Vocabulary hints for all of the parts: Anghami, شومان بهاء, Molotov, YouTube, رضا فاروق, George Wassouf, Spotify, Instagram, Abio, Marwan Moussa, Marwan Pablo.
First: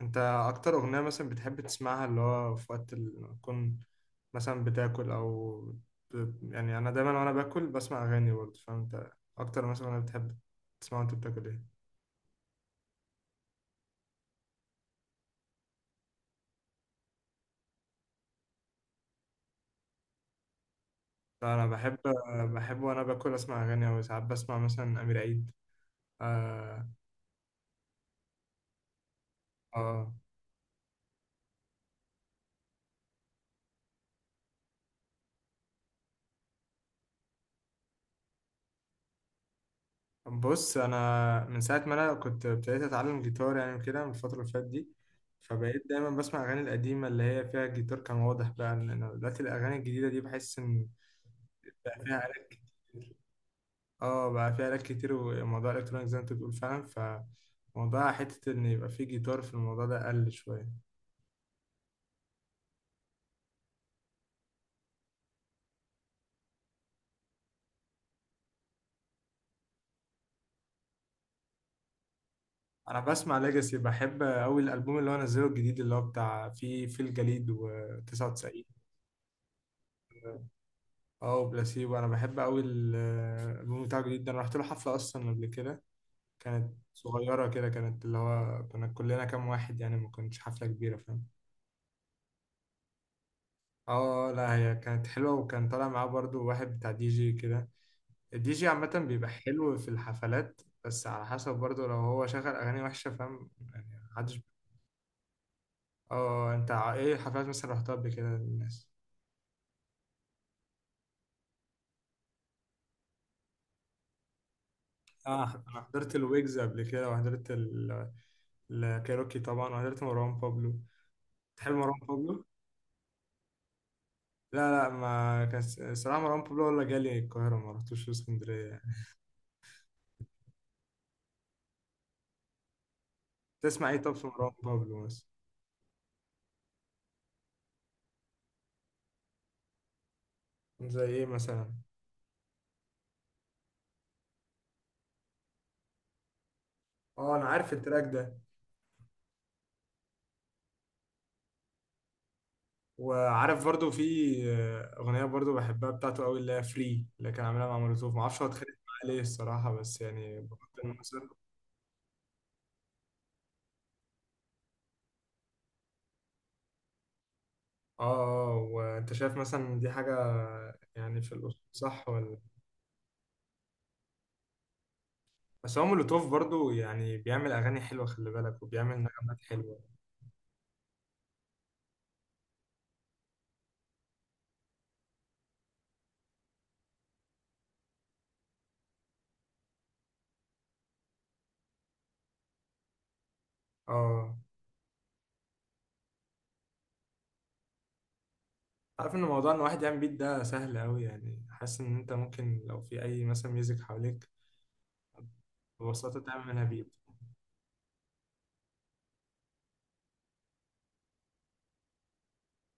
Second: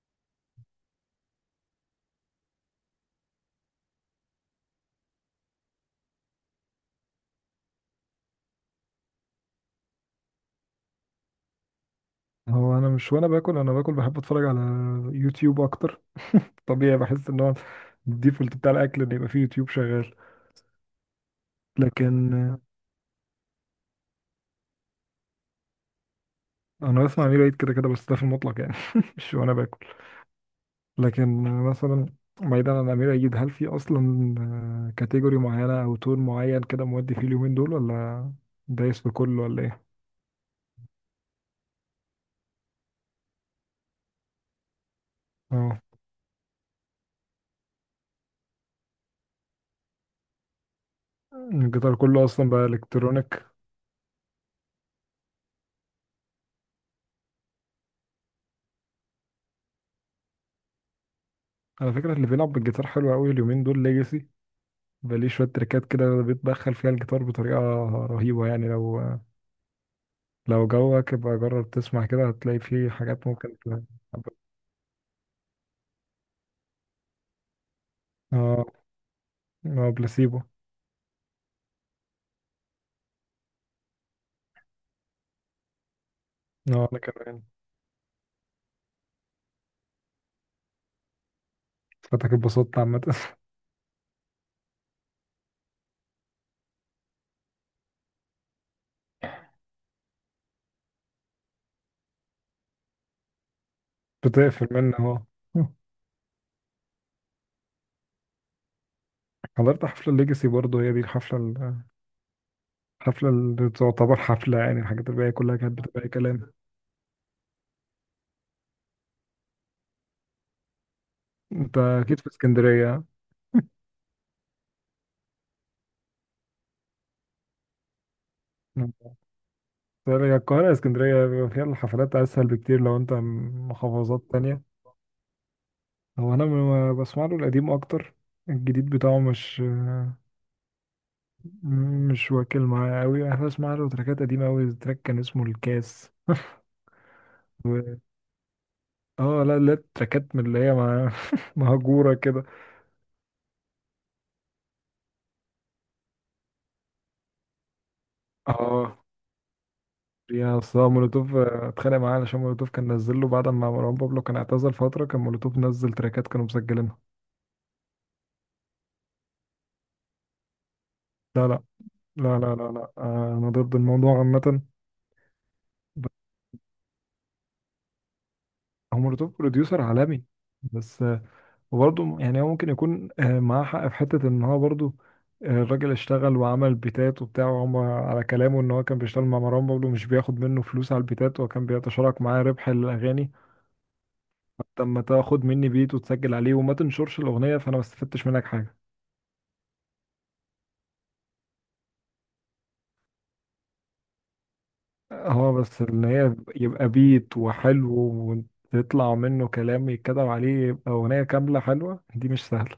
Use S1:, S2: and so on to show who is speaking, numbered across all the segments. S1: انت اكتر اغنية مثلا بتحب تسمعها اللي هو في وقت تكون مثلا بتاكل او يعني انا دايما وانا باكل بسمع اغاني برضه، فانت اكتر مثلا انا بتحب تسمع وانت بتاكل ايه؟
S2: هو انا مش وانا باكل انا باكل بحب اتفرج على يوتيوب اكتر. طبيعي، بحس ان هو الديفولت بتاع الاكل ان يبقى فيه يوتيوب شغال.
S1: لا، انا بحب
S2: لكن
S1: بحب وانا باكل اسمع اغاني، او ساعات بسمع مثلا امير عيد. آه...
S2: انا بسمع امير عيد كده كده، بس ده في المطلق يعني مش وانا باكل.
S1: اه،
S2: لكن مثلا بعيدا عن امير عيد، هل في اصلا كاتيجوري معينه او تون معين كده مودي فيه اليومين دول، ولا دايس بكله ولا ايه؟
S1: بص، انا من ساعة ما انا كنت ابتديت اتعلم جيتار يعني كده، من الفترة اللي فاتت دي،
S2: اه،
S1: فبقيت دايما بسمع اغاني القديمة اللي هي فيها الجيتار كان واضح بقى، لان أنا دلوقتي الاغاني الجديدة دي بحس ان
S2: الجيتار
S1: بقى
S2: كله
S1: فيها آلات
S2: اصلا بقى
S1: كتير.
S2: الكترونيك.
S1: اه، بقى في آلات كتير، وموضوع الالكترونيك زي ما انت بتقول فعلا، فموضوع حتة ان يبقى في جيتار في الموضوع ده قل شوية.
S2: على فكره، اللي بيلعب بالجيتار حلو قوي اليومين دول ليجاسي، بليه شوية تريكات كده بيتدخل فيها الجيتار بطريقة رهيبة. يعني لو جوك، يبقى جرب تسمع كده هتلاقي فيه
S1: انا
S2: حاجات
S1: بسمع
S2: ممكن
S1: ليجاسي، بحب قوي الالبوم اللي هو نزله الجديد اللي هو بتاع في الجليد
S2: اه
S1: و99.
S2: اه، بلاسيبو.
S1: اه، وبلاسيبو انا بحب قوي الالبوم بتاعه الجديد ده. انا رحت له حفلة اصلا قبل كده، كانت
S2: اه انا كمان
S1: صغيرة كده، كانت اللي هو كنا كلنا كام واحد يعني، ما كانتش حفلة كبيرة، فاهم؟
S2: فاتك، اتبسطت عامة
S1: اه لا، هي كانت حلوة، وكان طالع معاه برضو واحد بتاع دي جي كده. الدي جي عامة بيبقى حلو في الحفلات، بس على حسب برضه، لو هو شغل أغاني وحشة، فاهم يعني، محدش.
S2: بتقفل منه اهو.
S1: اه، انت ايه حفلات مثلا رحتها قبل كده للناس؟
S2: حضرت حفلة الليجاسي برضه، هي دي الحفلة الحفلة اللي تعتبر حفلة، يعني الحاجات الباقية
S1: اه،
S2: كلها كانت
S1: أنا
S2: بتبقى أي
S1: حضرت
S2: كلام.
S1: الويجز قبل كده وحضرت الكايروكي طبعا، وحضرت مروان بابلو. تحب
S2: انت
S1: مروان
S2: اكيد في
S1: بابلو؟
S2: اسكندرية.
S1: لا لا، ما كان س- الصراحة، مروان بابلو ولا جالي القاهرة، ما رحتوش اسكندرية يعني.
S2: طيب، هي القاهرة اسكندرية بيبقى فيها الحفلات اسهل بكتير لو انت من
S1: تسمع ايه طب
S2: محافظات
S1: في مروان
S2: تانية.
S1: بابلو مثلا؟
S2: هو انا بسمع له القديم اكتر، الجديد بتاعه مش
S1: زي ايه مثلا؟
S2: مش واكل معايا قوي. انا بسمع له تراكات قديمه قوي، تراك كان اسمه الكاس
S1: اه، انا عارف
S2: و...
S1: التراك ده.
S2: اه لا لا، تراكات من اللي هي مهجوره كده.
S1: وعارف برضو في أغنية برضو بحبها بتاعته قوي، اللي هي فري، اللي كان عاملها مع مولوتوف. معرفش هو اتخانق
S2: اه
S1: معاه ليه الصراحة، بس يعني
S2: يا،
S1: بحط
S2: اصلا
S1: إنه مثلا.
S2: مولوتوف اتخانق معاه علشان مولوتوف كان نزل له بعد ما مروان بابلو كان اعتزل فتره، كان مولوتوف نزل تراكات كانوا مسجلينها.
S1: اه. وانت شايف مثلا دي حاجة يعني في
S2: لا
S1: الأصول،
S2: لا
S1: صح ولا؟
S2: لا لا لا لا، انا ضد الموضوع عامه.
S1: بس هو
S2: ب-
S1: مولوتوف برضو يعني بيعمل أغاني حلوة، خلي بالك، وبيعمل
S2: هو مولوتوف
S1: نغمات حلوة.
S2: بروديوسر عالمي بس. وبرضه يعني هو ممكن يكون معاه حق في حتة إن هو برضه الراجل اشتغل وعمل بيتات وبتاع، وهم على كلامه إن هو كان بيشتغل مع مروان بابلو مش بياخد منه فلوس على البيتات، وكان بيتشارك معاه ربح الأغاني.
S1: اه،
S2: طب ما تاخد مني بيت وتسجل عليه وما تنشرش الأغنية، فأنا ما استفدتش منك حاجة.
S1: عارف ان موضوع ان واحد يعمل بيت ده سهل قوي يعني، حاسس ان انت ممكن لو في اي مثلا ميوزك حواليك
S2: اه، بس إن
S1: ببساطة
S2: هي
S1: تعمل منها
S2: يبقى
S1: بيت.
S2: بيت وحلو وتطلع منه كلام يتكتب عليه يبقى أغنية كاملة حلوة، دي مش سهلة.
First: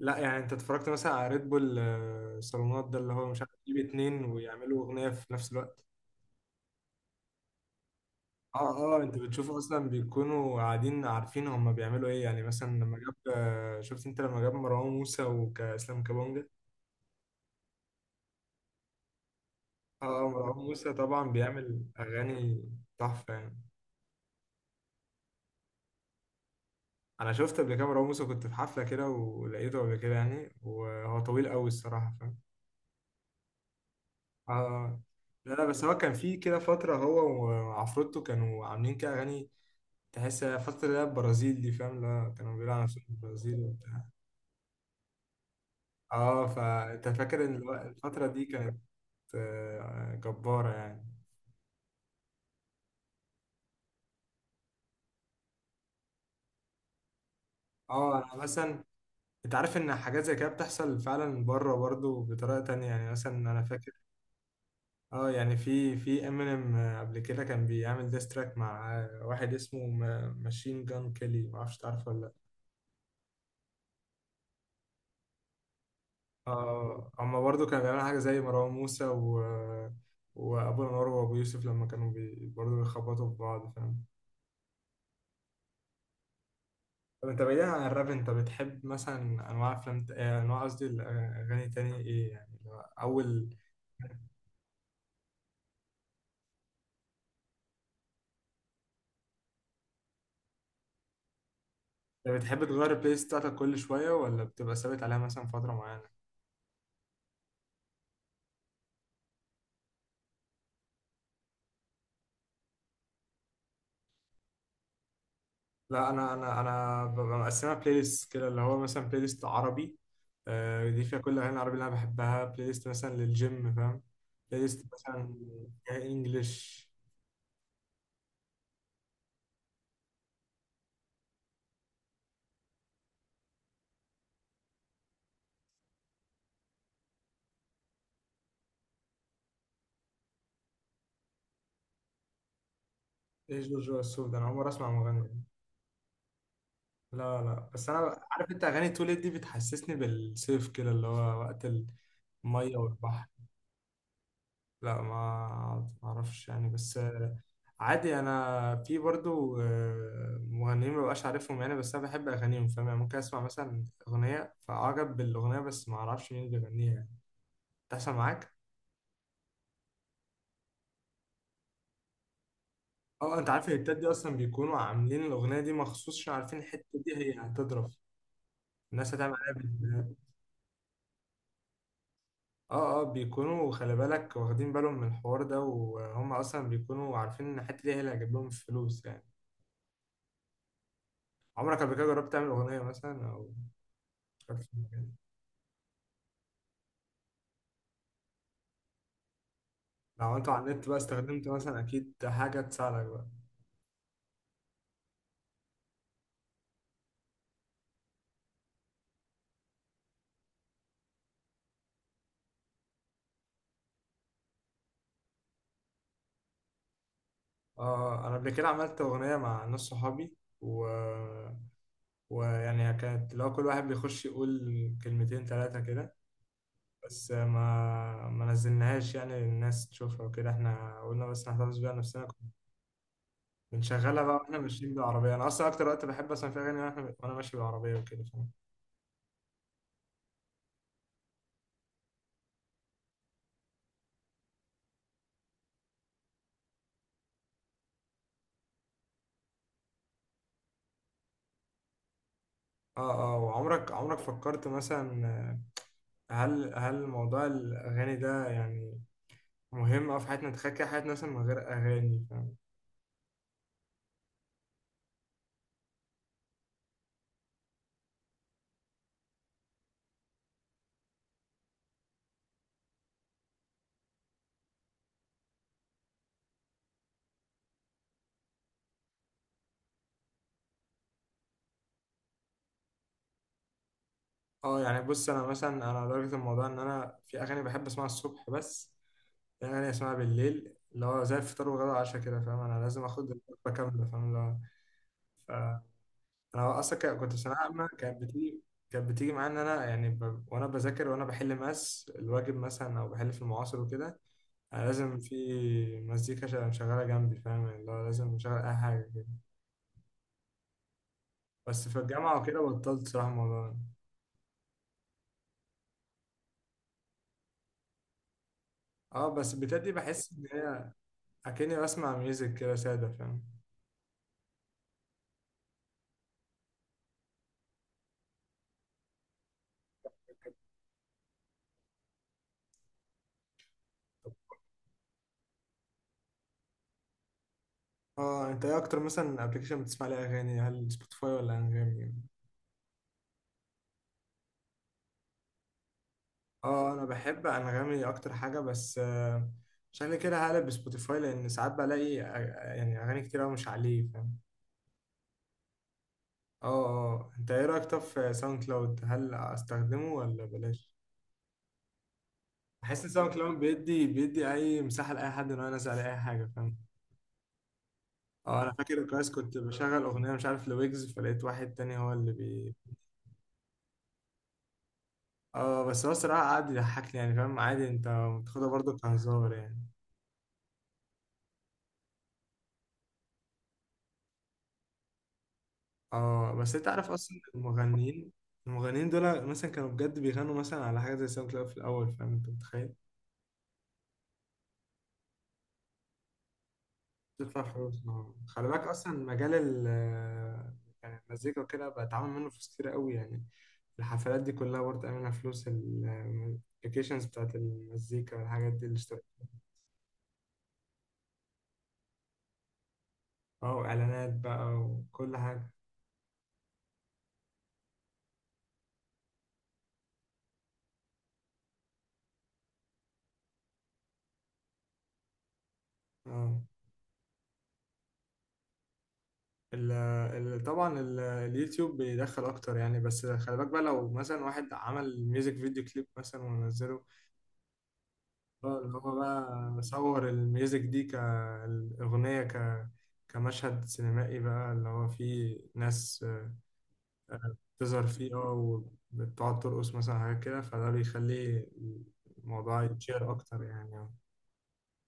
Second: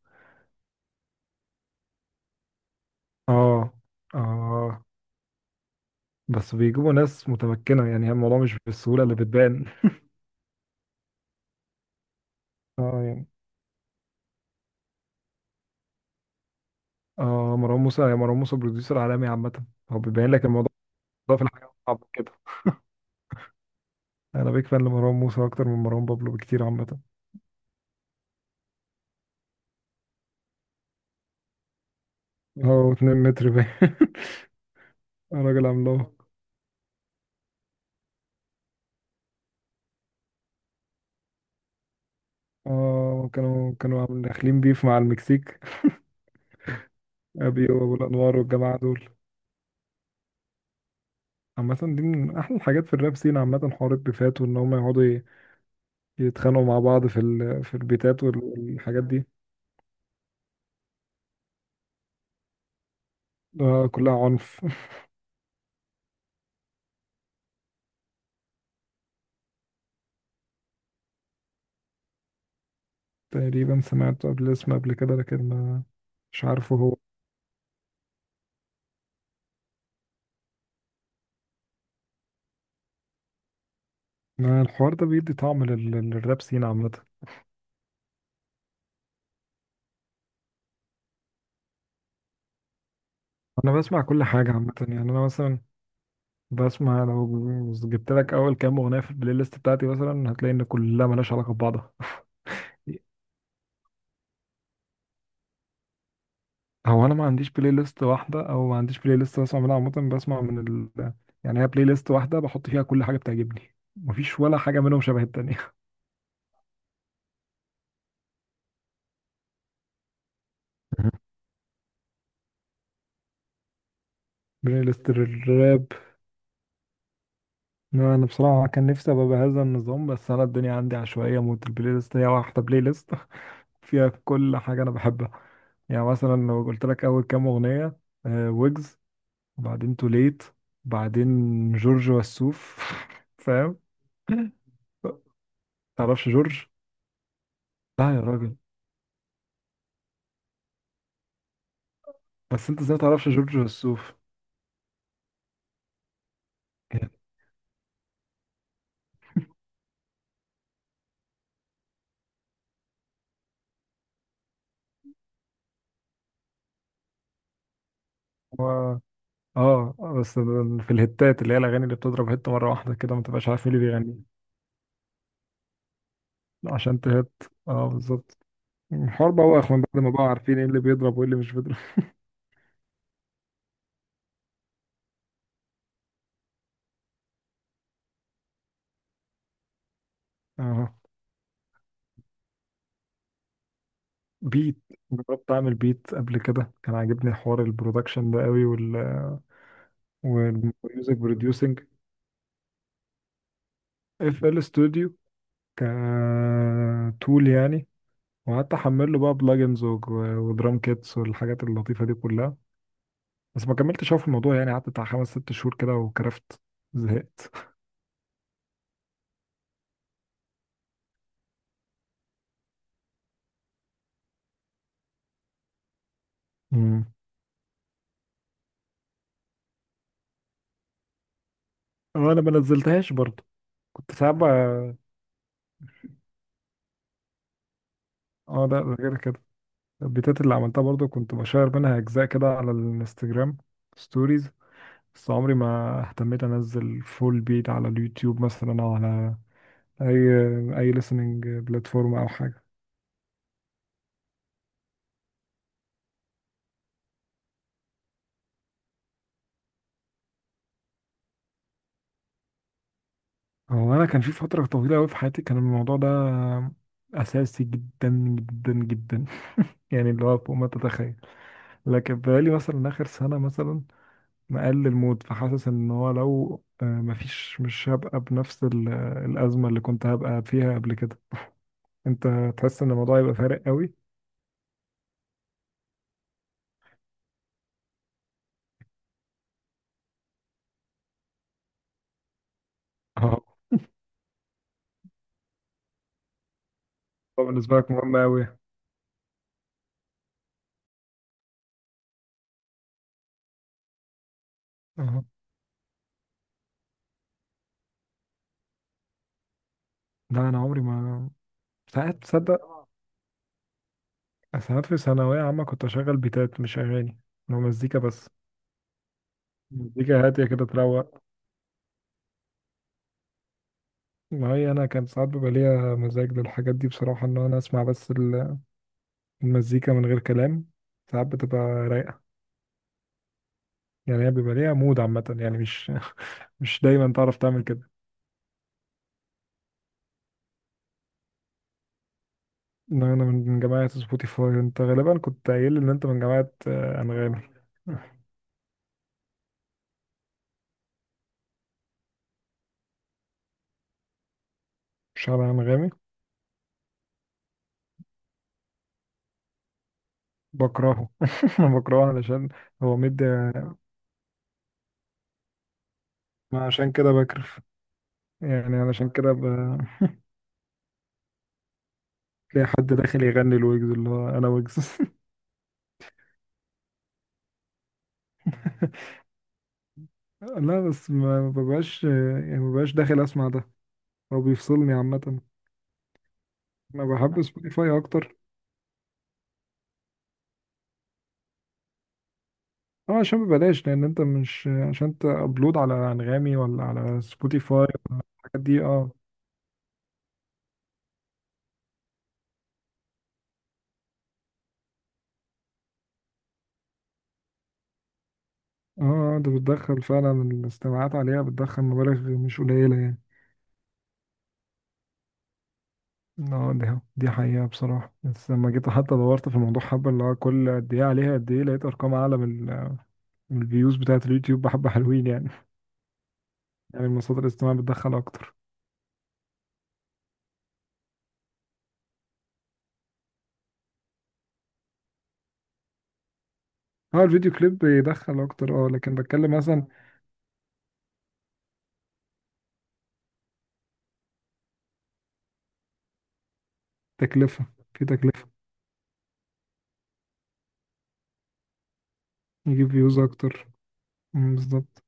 S1: لا يعني، انت اتفرجت مثلا على ريد بول صالونات ده اللي هو مش عارف،
S2: اه
S1: يجيب اتنين ويعملوا
S2: اه،
S1: اغنيه في نفس الوقت.
S2: بس بيجيبوا ناس متمكنة، يعني الموضوع مش
S1: اه، اه،
S2: بالسهولة اللي
S1: انت بتشوف
S2: بتبان.
S1: اصلا بيكونوا قاعدين عارفين هم بيعملوا ايه يعني، مثلا لما
S2: اه
S1: جاب
S2: يعني،
S1: آه، شفت انت لما جاب مروان موسى وكاسلام كابونجا.
S2: اه، مروان موسى، مروان موسى بروديوسر عالمي عامة، هو
S1: اه.
S2: بيبين لك
S1: مروان
S2: الموضوع
S1: موسى طبعا
S2: ده في الحاجة
S1: بيعمل
S2: صعبة كده.
S1: اغاني تحفه يعني.
S2: انا بيك فان لمروان موسى اكتر من مروان بابلو بكتير عامة.
S1: انا شفت قبل كده مروان موسى، كنت في حفله كده ولقيته قبل كده يعني، وهو طويل قوي الصراحه، فاهم؟
S2: هو 2 متر باين.
S1: اه، لا لا،
S2: راجل
S1: بس هو كان
S2: عملاق.
S1: في كده فتره، هو وعفروتو كانوا عاملين كده اغاني تحس فترة اللي هي البرازيل دي، فاهم؟ لا كانوا بيقولوا على نفسهم
S2: اه،
S1: البرازيل
S2: كانوا
S1: وبتاع.
S2: داخلين بيف مع المكسيك،
S1: اه، فانت فاكر ان
S2: ابيو وابو
S1: الفترة
S2: الانوار
S1: دي
S2: والجماعة
S1: كانت
S2: دول.
S1: جبارة يعني.
S2: عامة دي من احلى الحاجات في الراب سين عامة، حوار البيفات وان هم يقعدوا يتخانقوا مع بعض في في البيتات
S1: اه. انا مثلا،
S2: والحاجات دي.
S1: انت عارف ان حاجات زي كده بتحصل فعلا بره برضو بطريقة تانية يعني. مثلا انا
S2: آه،
S1: فاكر،
S2: كلها عنف
S1: اه يعني في امينيم قبل كده كان بيعمل ديستراك مع واحد اسمه ماشين جان كيلي، معرفش تعرفه ولا؟
S2: تقريبا سمعت قبل اسمه قبل كده، لكن ما مش عارفه هو.
S1: اه، هما برضه كانوا بيعملوا حاجة زي مروان موسى وأبو الأنوار وأبو يوسف لما كانوا برضه بيخبطوا في بعض، فاهم؟
S2: الحوار ده بيدي طعم للراب سين عامة.
S1: طب أنت بعيدا عن الراب، أنت بتحب مثلا أنواع أفلام أنواع، قصدي الأغاني، تاني إيه يعني اللي هو أول.
S2: أنا بسمع كل حاجة عامة، يعني أنا مثلا بسمع، لو جبت لك أول كام أغنية في البلاي ليست بتاعتي مثلا هتلاقي إن كلها ملهاش علاقة ببعضها.
S1: أنت بتحب تغير البلاي ليست بتاعتك كل شوية ولا بتبقى ثابت عليها مثلا فترة معينة؟
S2: هو أنا ما عنديش بلاي ليست واحدة، أو ما عنديش بلاي ليست بسمع منها عامة. بسمع من يعني هي بلاي ليست واحدة بحط فيها كل حاجة بتعجبني، مفيش ولا حاجة منهم شبه التانية.
S1: لا، أنا ببقى مقسمها بلاي ليست كده، اللي هو مثلا بلاي ليست عربي، دي فيها كل الأغاني العربي اللي أنا بحبها. بلاي ليست مثلا للجيم، فاهم. بلاي
S2: بلاي
S1: ليست
S2: ليست
S1: مثلا
S2: الراب.
S1: فيها إنجلش.
S2: لا، انا بصراحه كان نفسي ابقى بهذا النظام، بس انا الدنيا عندي عشوائيه موت، البلاي ليست هي واحده، بلاي ليست فيها كل حاجه انا بحبها. يعني مثلا لو قلت لك اول كام اغنيه، ويجز، وبعدين توليت، بعدين جورج وسوف
S1: ايه
S2: فاهم؟
S1: جورج وسوف ده؟ انا عمري اسمع مغني.
S2: تعرفش جورج؟
S1: لا لا، بس انا
S2: لا يا
S1: عارف.
S2: راجل.
S1: انت اغاني توليت دي بتحسسني بالصيف كده، اللي هو وقت
S2: بس
S1: الميه
S2: انت ازاي
S1: والبحر.
S2: متعرفش جورج وسوف؟
S1: لا، ما اعرفش يعني، بس
S2: يعني
S1: عادي. انا في برضو مغنيين ما بقاش عارفهم يعني، بس انا بحب اغانيهم، فاهم يعني؟ ممكن اسمع مثلا اغنيه فاعجب بالاغنيه، بس ما اعرفش مين اللي بيغنيها يعني. تحصل معاك.
S2: هو، اه بس في الهتات اللي هي الاغاني اللي بتضرب هت مره واحده كده، ما
S1: اه،
S2: تبقاش
S1: انت
S2: عارف
S1: عارف
S2: مين اللي
S1: الهيتات دي
S2: بيغني
S1: اصلا بيكونوا عاملين الاغنيه دي مخصوص، عشان عارفين الحته
S2: عشان
S1: دي
S2: تهت.
S1: هي
S2: اه،
S1: هتضرب،
S2: بالظبط.
S1: الناس
S2: الحوار
S1: هتعمل
S2: بقى من بعد
S1: عليها.
S2: ما بقى عارفين ايه اللي بيضرب وايه اللي مش بيضرب.
S1: اه اه، بيكونوا خلي بالك واخدين بالهم من الحوار ده، وهم اصلا بيكونوا عارفين ان الحته دي هي اللي هتجيب لهم الفلوس يعني.
S2: اه،
S1: عمرك قبل كده جربت تعمل اغنيه مثلا او فكرت في
S2: بيت.
S1: الموضوع ده؟
S2: جربت اعمل بيت قبل كده، كان عاجبني حوار البرودكشن ده قوي
S1: لو عملته على النت بقى
S2: والميوزك
S1: استخدمت مثلا
S2: بروديوسنج.
S1: اكيد حاجه تساعدك بقى.
S2: FL ستوديو، كتول يعني. وقعدت احمل له بقى بلجنز ودرام كيتس والحاجات اللطيفه دي كلها. بس ما كملتش أوي في الموضوع، يعني قعدت بتاع خمس ست شهور كده وكرفت، زهقت.
S1: اه اه، انا قبل كده عملت اغنيه مع ناس صحابي، و... ويعني كانت لو كل واحد بيخش يقول كلمتين ثلاثه كده،
S2: امم.
S1: بس ما نزلناهاش يعني الناس تشوفها وكده، احنا قلنا بس نحتفظ بيها نفسنا.
S2: اه انا ما نزلتهاش برضه. كنت
S1: بنشغلها
S2: ساعات
S1: بقى واحنا ماشيين
S2: بقى،
S1: بالعربية. أنا أصلا أكتر وقت بحب أسمع فيها أغاني وأنا ماشي بالعربية وكده، فاهم؟
S2: اه لا ده غير كده، البيتات اللي عملتها برضو كنت بشير منها اجزاء كده على الانستجرام ستوريز. بس عمري ما اهتميت انزل فول بيت على اليوتيوب مثلا او على اي اي listening بلاتفورم او حاجه.
S1: وعمرك فكرت مثلا هل موضوع الأغاني ده يعني مهم أوي في حياتنا؟ تخيل كده حياتنا مثلا من غير أغاني، فاهم.
S2: هو انا كان في فتره طويله قوي في حياتي كان الموضوع ده اساسي، جدا جدا جدا يعني اللي هو فوق ما تتخيل. لكن بقالي مثلا اخر سنه مثلا مقلل المود، فحاسس ان هو لو مفيش مش هبقى بنفس الازمه اللي كنت هبقى فيها قبل كده. انت تحس ان الموضوع يبقى فارق قوي؟
S1: آه، يعني بص، أنا مثلا، أنا لدرجة الموضوع إن أنا في أغاني بحب أسمعها الصبح بس، في أغاني أسمعها بالليل، اللي هو زي الفطار والغدا والعشاء كده، فاهم؟ أنا لازم آخد
S2: اه.
S1: الوجبة كاملة، فاهم اللي هو. انا اصلا كنت في
S2: هو
S1: ثانويه
S2: بالنسبه
S1: عامه.
S2: لك مهم
S1: كانت
S2: قوي؟
S1: بتيجي كانت بتيجي معايا ان انا يعني وانا بذاكر وانا بحل ماس الواجب مثلا او بحل في المعاصر وكده، انا لازم
S2: اه
S1: في مزيكا شغاله جنبي، فاهم يعني؟ اللي هو لازم اشغل اي حاجه كده.
S2: لا انا عمري ما.
S1: بس في
S2: ساعات
S1: الجامعه وكده
S2: تصدق،
S1: بطلت صراحه الموضوع ده.
S2: ساعات في ثانويه عامه كنت اشغل بيتات مش اغاني، لو مزيكا بس
S1: اه بس، بتاعت دي
S2: مزيكا
S1: بحس
S2: هاديه
S1: ان
S2: كده
S1: هي
S2: تروق.
S1: اكني بسمع ميوزك كده ساده، فاهم.
S2: ما هي انا كان ساعات بيبقى ليا مزاج للحاجات دي بصراحه، ان انا اسمع بس المزيكا من غير كلام. ساعات بتبقى رايقه، يعني هي بيبقى ليها مود عامه، يعني مش مش دايما تعرف تعمل كده.
S1: اه، انت ايه اكتر مثلا ابلكيشن بتسمع عليه اغاني، هل سبوتيفاي ولا انغامي؟
S2: ان انا من جماعه سبوتيفاي، انت غالبا كنت قايل لي ان انت من جماعه
S1: اه، انا
S2: انغامي.
S1: بحب انغامي اكتر حاجه، بس عشان كده هقلب سبوتيفاي، لان ساعات بلاقي يعني اغاني كتير أوي مش عليه، فاهم.
S2: شعر أنغامي.
S1: اه اه، انت ايه رايك طب في ساوند كلاود، هل استخدمه ولا بلاش؟
S2: بكرهه أنا بكرهه علشان هو
S1: بحس ان
S2: مدي.
S1: ساوند كلاود بيدي اي مساحه لاي حد ان هو ينزل عليه اي حاجه،
S2: ما
S1: فاهم.
S2: عشان كده بكرف،
S1: اه، انا
S2: يعني
S1: فاكر
S2: علشان
S1: كويس،
S2: كده
S1: كنت بشغل اغنيه مش عارف لويجز، فلقيت واحد تاني هو اللي
S2: تلاقي حد داخل يغني الويجز اللي هو أنا ويجز
S1: اه بس هو الصراحه قعد يضحكني يعني، فاهم؟ عادي، انت بتاخدها برضه كهزار يعني.
S2: لا، بس ما ببقاش يعني ما ببقاش داخل أسمع ده. هو بيفصلني عامة.
S1: اه، بس انت
S2: أنا
S1: عارف اصلا
S2: بحب سبوتيفاي
S1: المغنيين
S2: أكتر.
S1: المغنيين دول مثلا كانوا بجد بيغنوا مثلا على حاجه زي ساوند كلاود في الاول، فاهم؟ انت متخيل
S2: أه، عشان ببلاش. لأن أنت مش عشان تأبلود على أنغامي ولا على
S1: تدفع
S2: سبوتيفاي
S1: فلوس؟
S2: الحاجات
S1: خلي بالك،
S2: دي. أه.
S1: اصلا مجال ال آه، يعني المزيكا وكده بقى اتعامل منه فلوس كتير قوي يعني. الحفلات دي كلها برضه منها فلوس، الابلكيشنز بتاعت المزيكا والحاجات دي اللي اشتغل.
S2: أه، أنت بتدخل فعلا الاستماعات عليها بتدخل مبالغ مش قليلة يعني.
S1: اه، واعلانات بقى وكل حاجه.
S2: اه، دي حقيقة بصراحة. بس لما جيت حتى دورت في الموضوع حبة اللي هو كل قد ايه عليها قد ايه، لقيت ارقام اعلى من من الفيوز بتاعة اليوتيوب بحبة حلوين يعني.
S1: اه،
S2: يعني المصادر الاجتماعية بتدخل اكتر.
S1: ال ال طبعا اليوتيوب بيدخل اكتر يعني، بس خلي بالك بقى لو مثلا واحد عمل ميوزك فيديو كليب مثلا ونزله.
S2: اه الفيديو كليب بيدخل
S1: اه،
S2: اكتر، اه
S1: اللي هو
S2: لكن
S1: بقى
S2: بتكلم مثلا
S1: مصور الميوزك دي كأغنية كمشهد سينمائي بقى، اللي هو فيه ناس
S2: تكلفة، في
S1: بتظهر فيه،
S2: تكلفة
S1: اه، وبتقعد ترقص مثلا حاجات كده، فده بيخليه الموضوع
S2: يجيب فيوز
S1: يتشير أكتر
S2: اكتر.
S1: يعني.
S2: مم، بالظبط.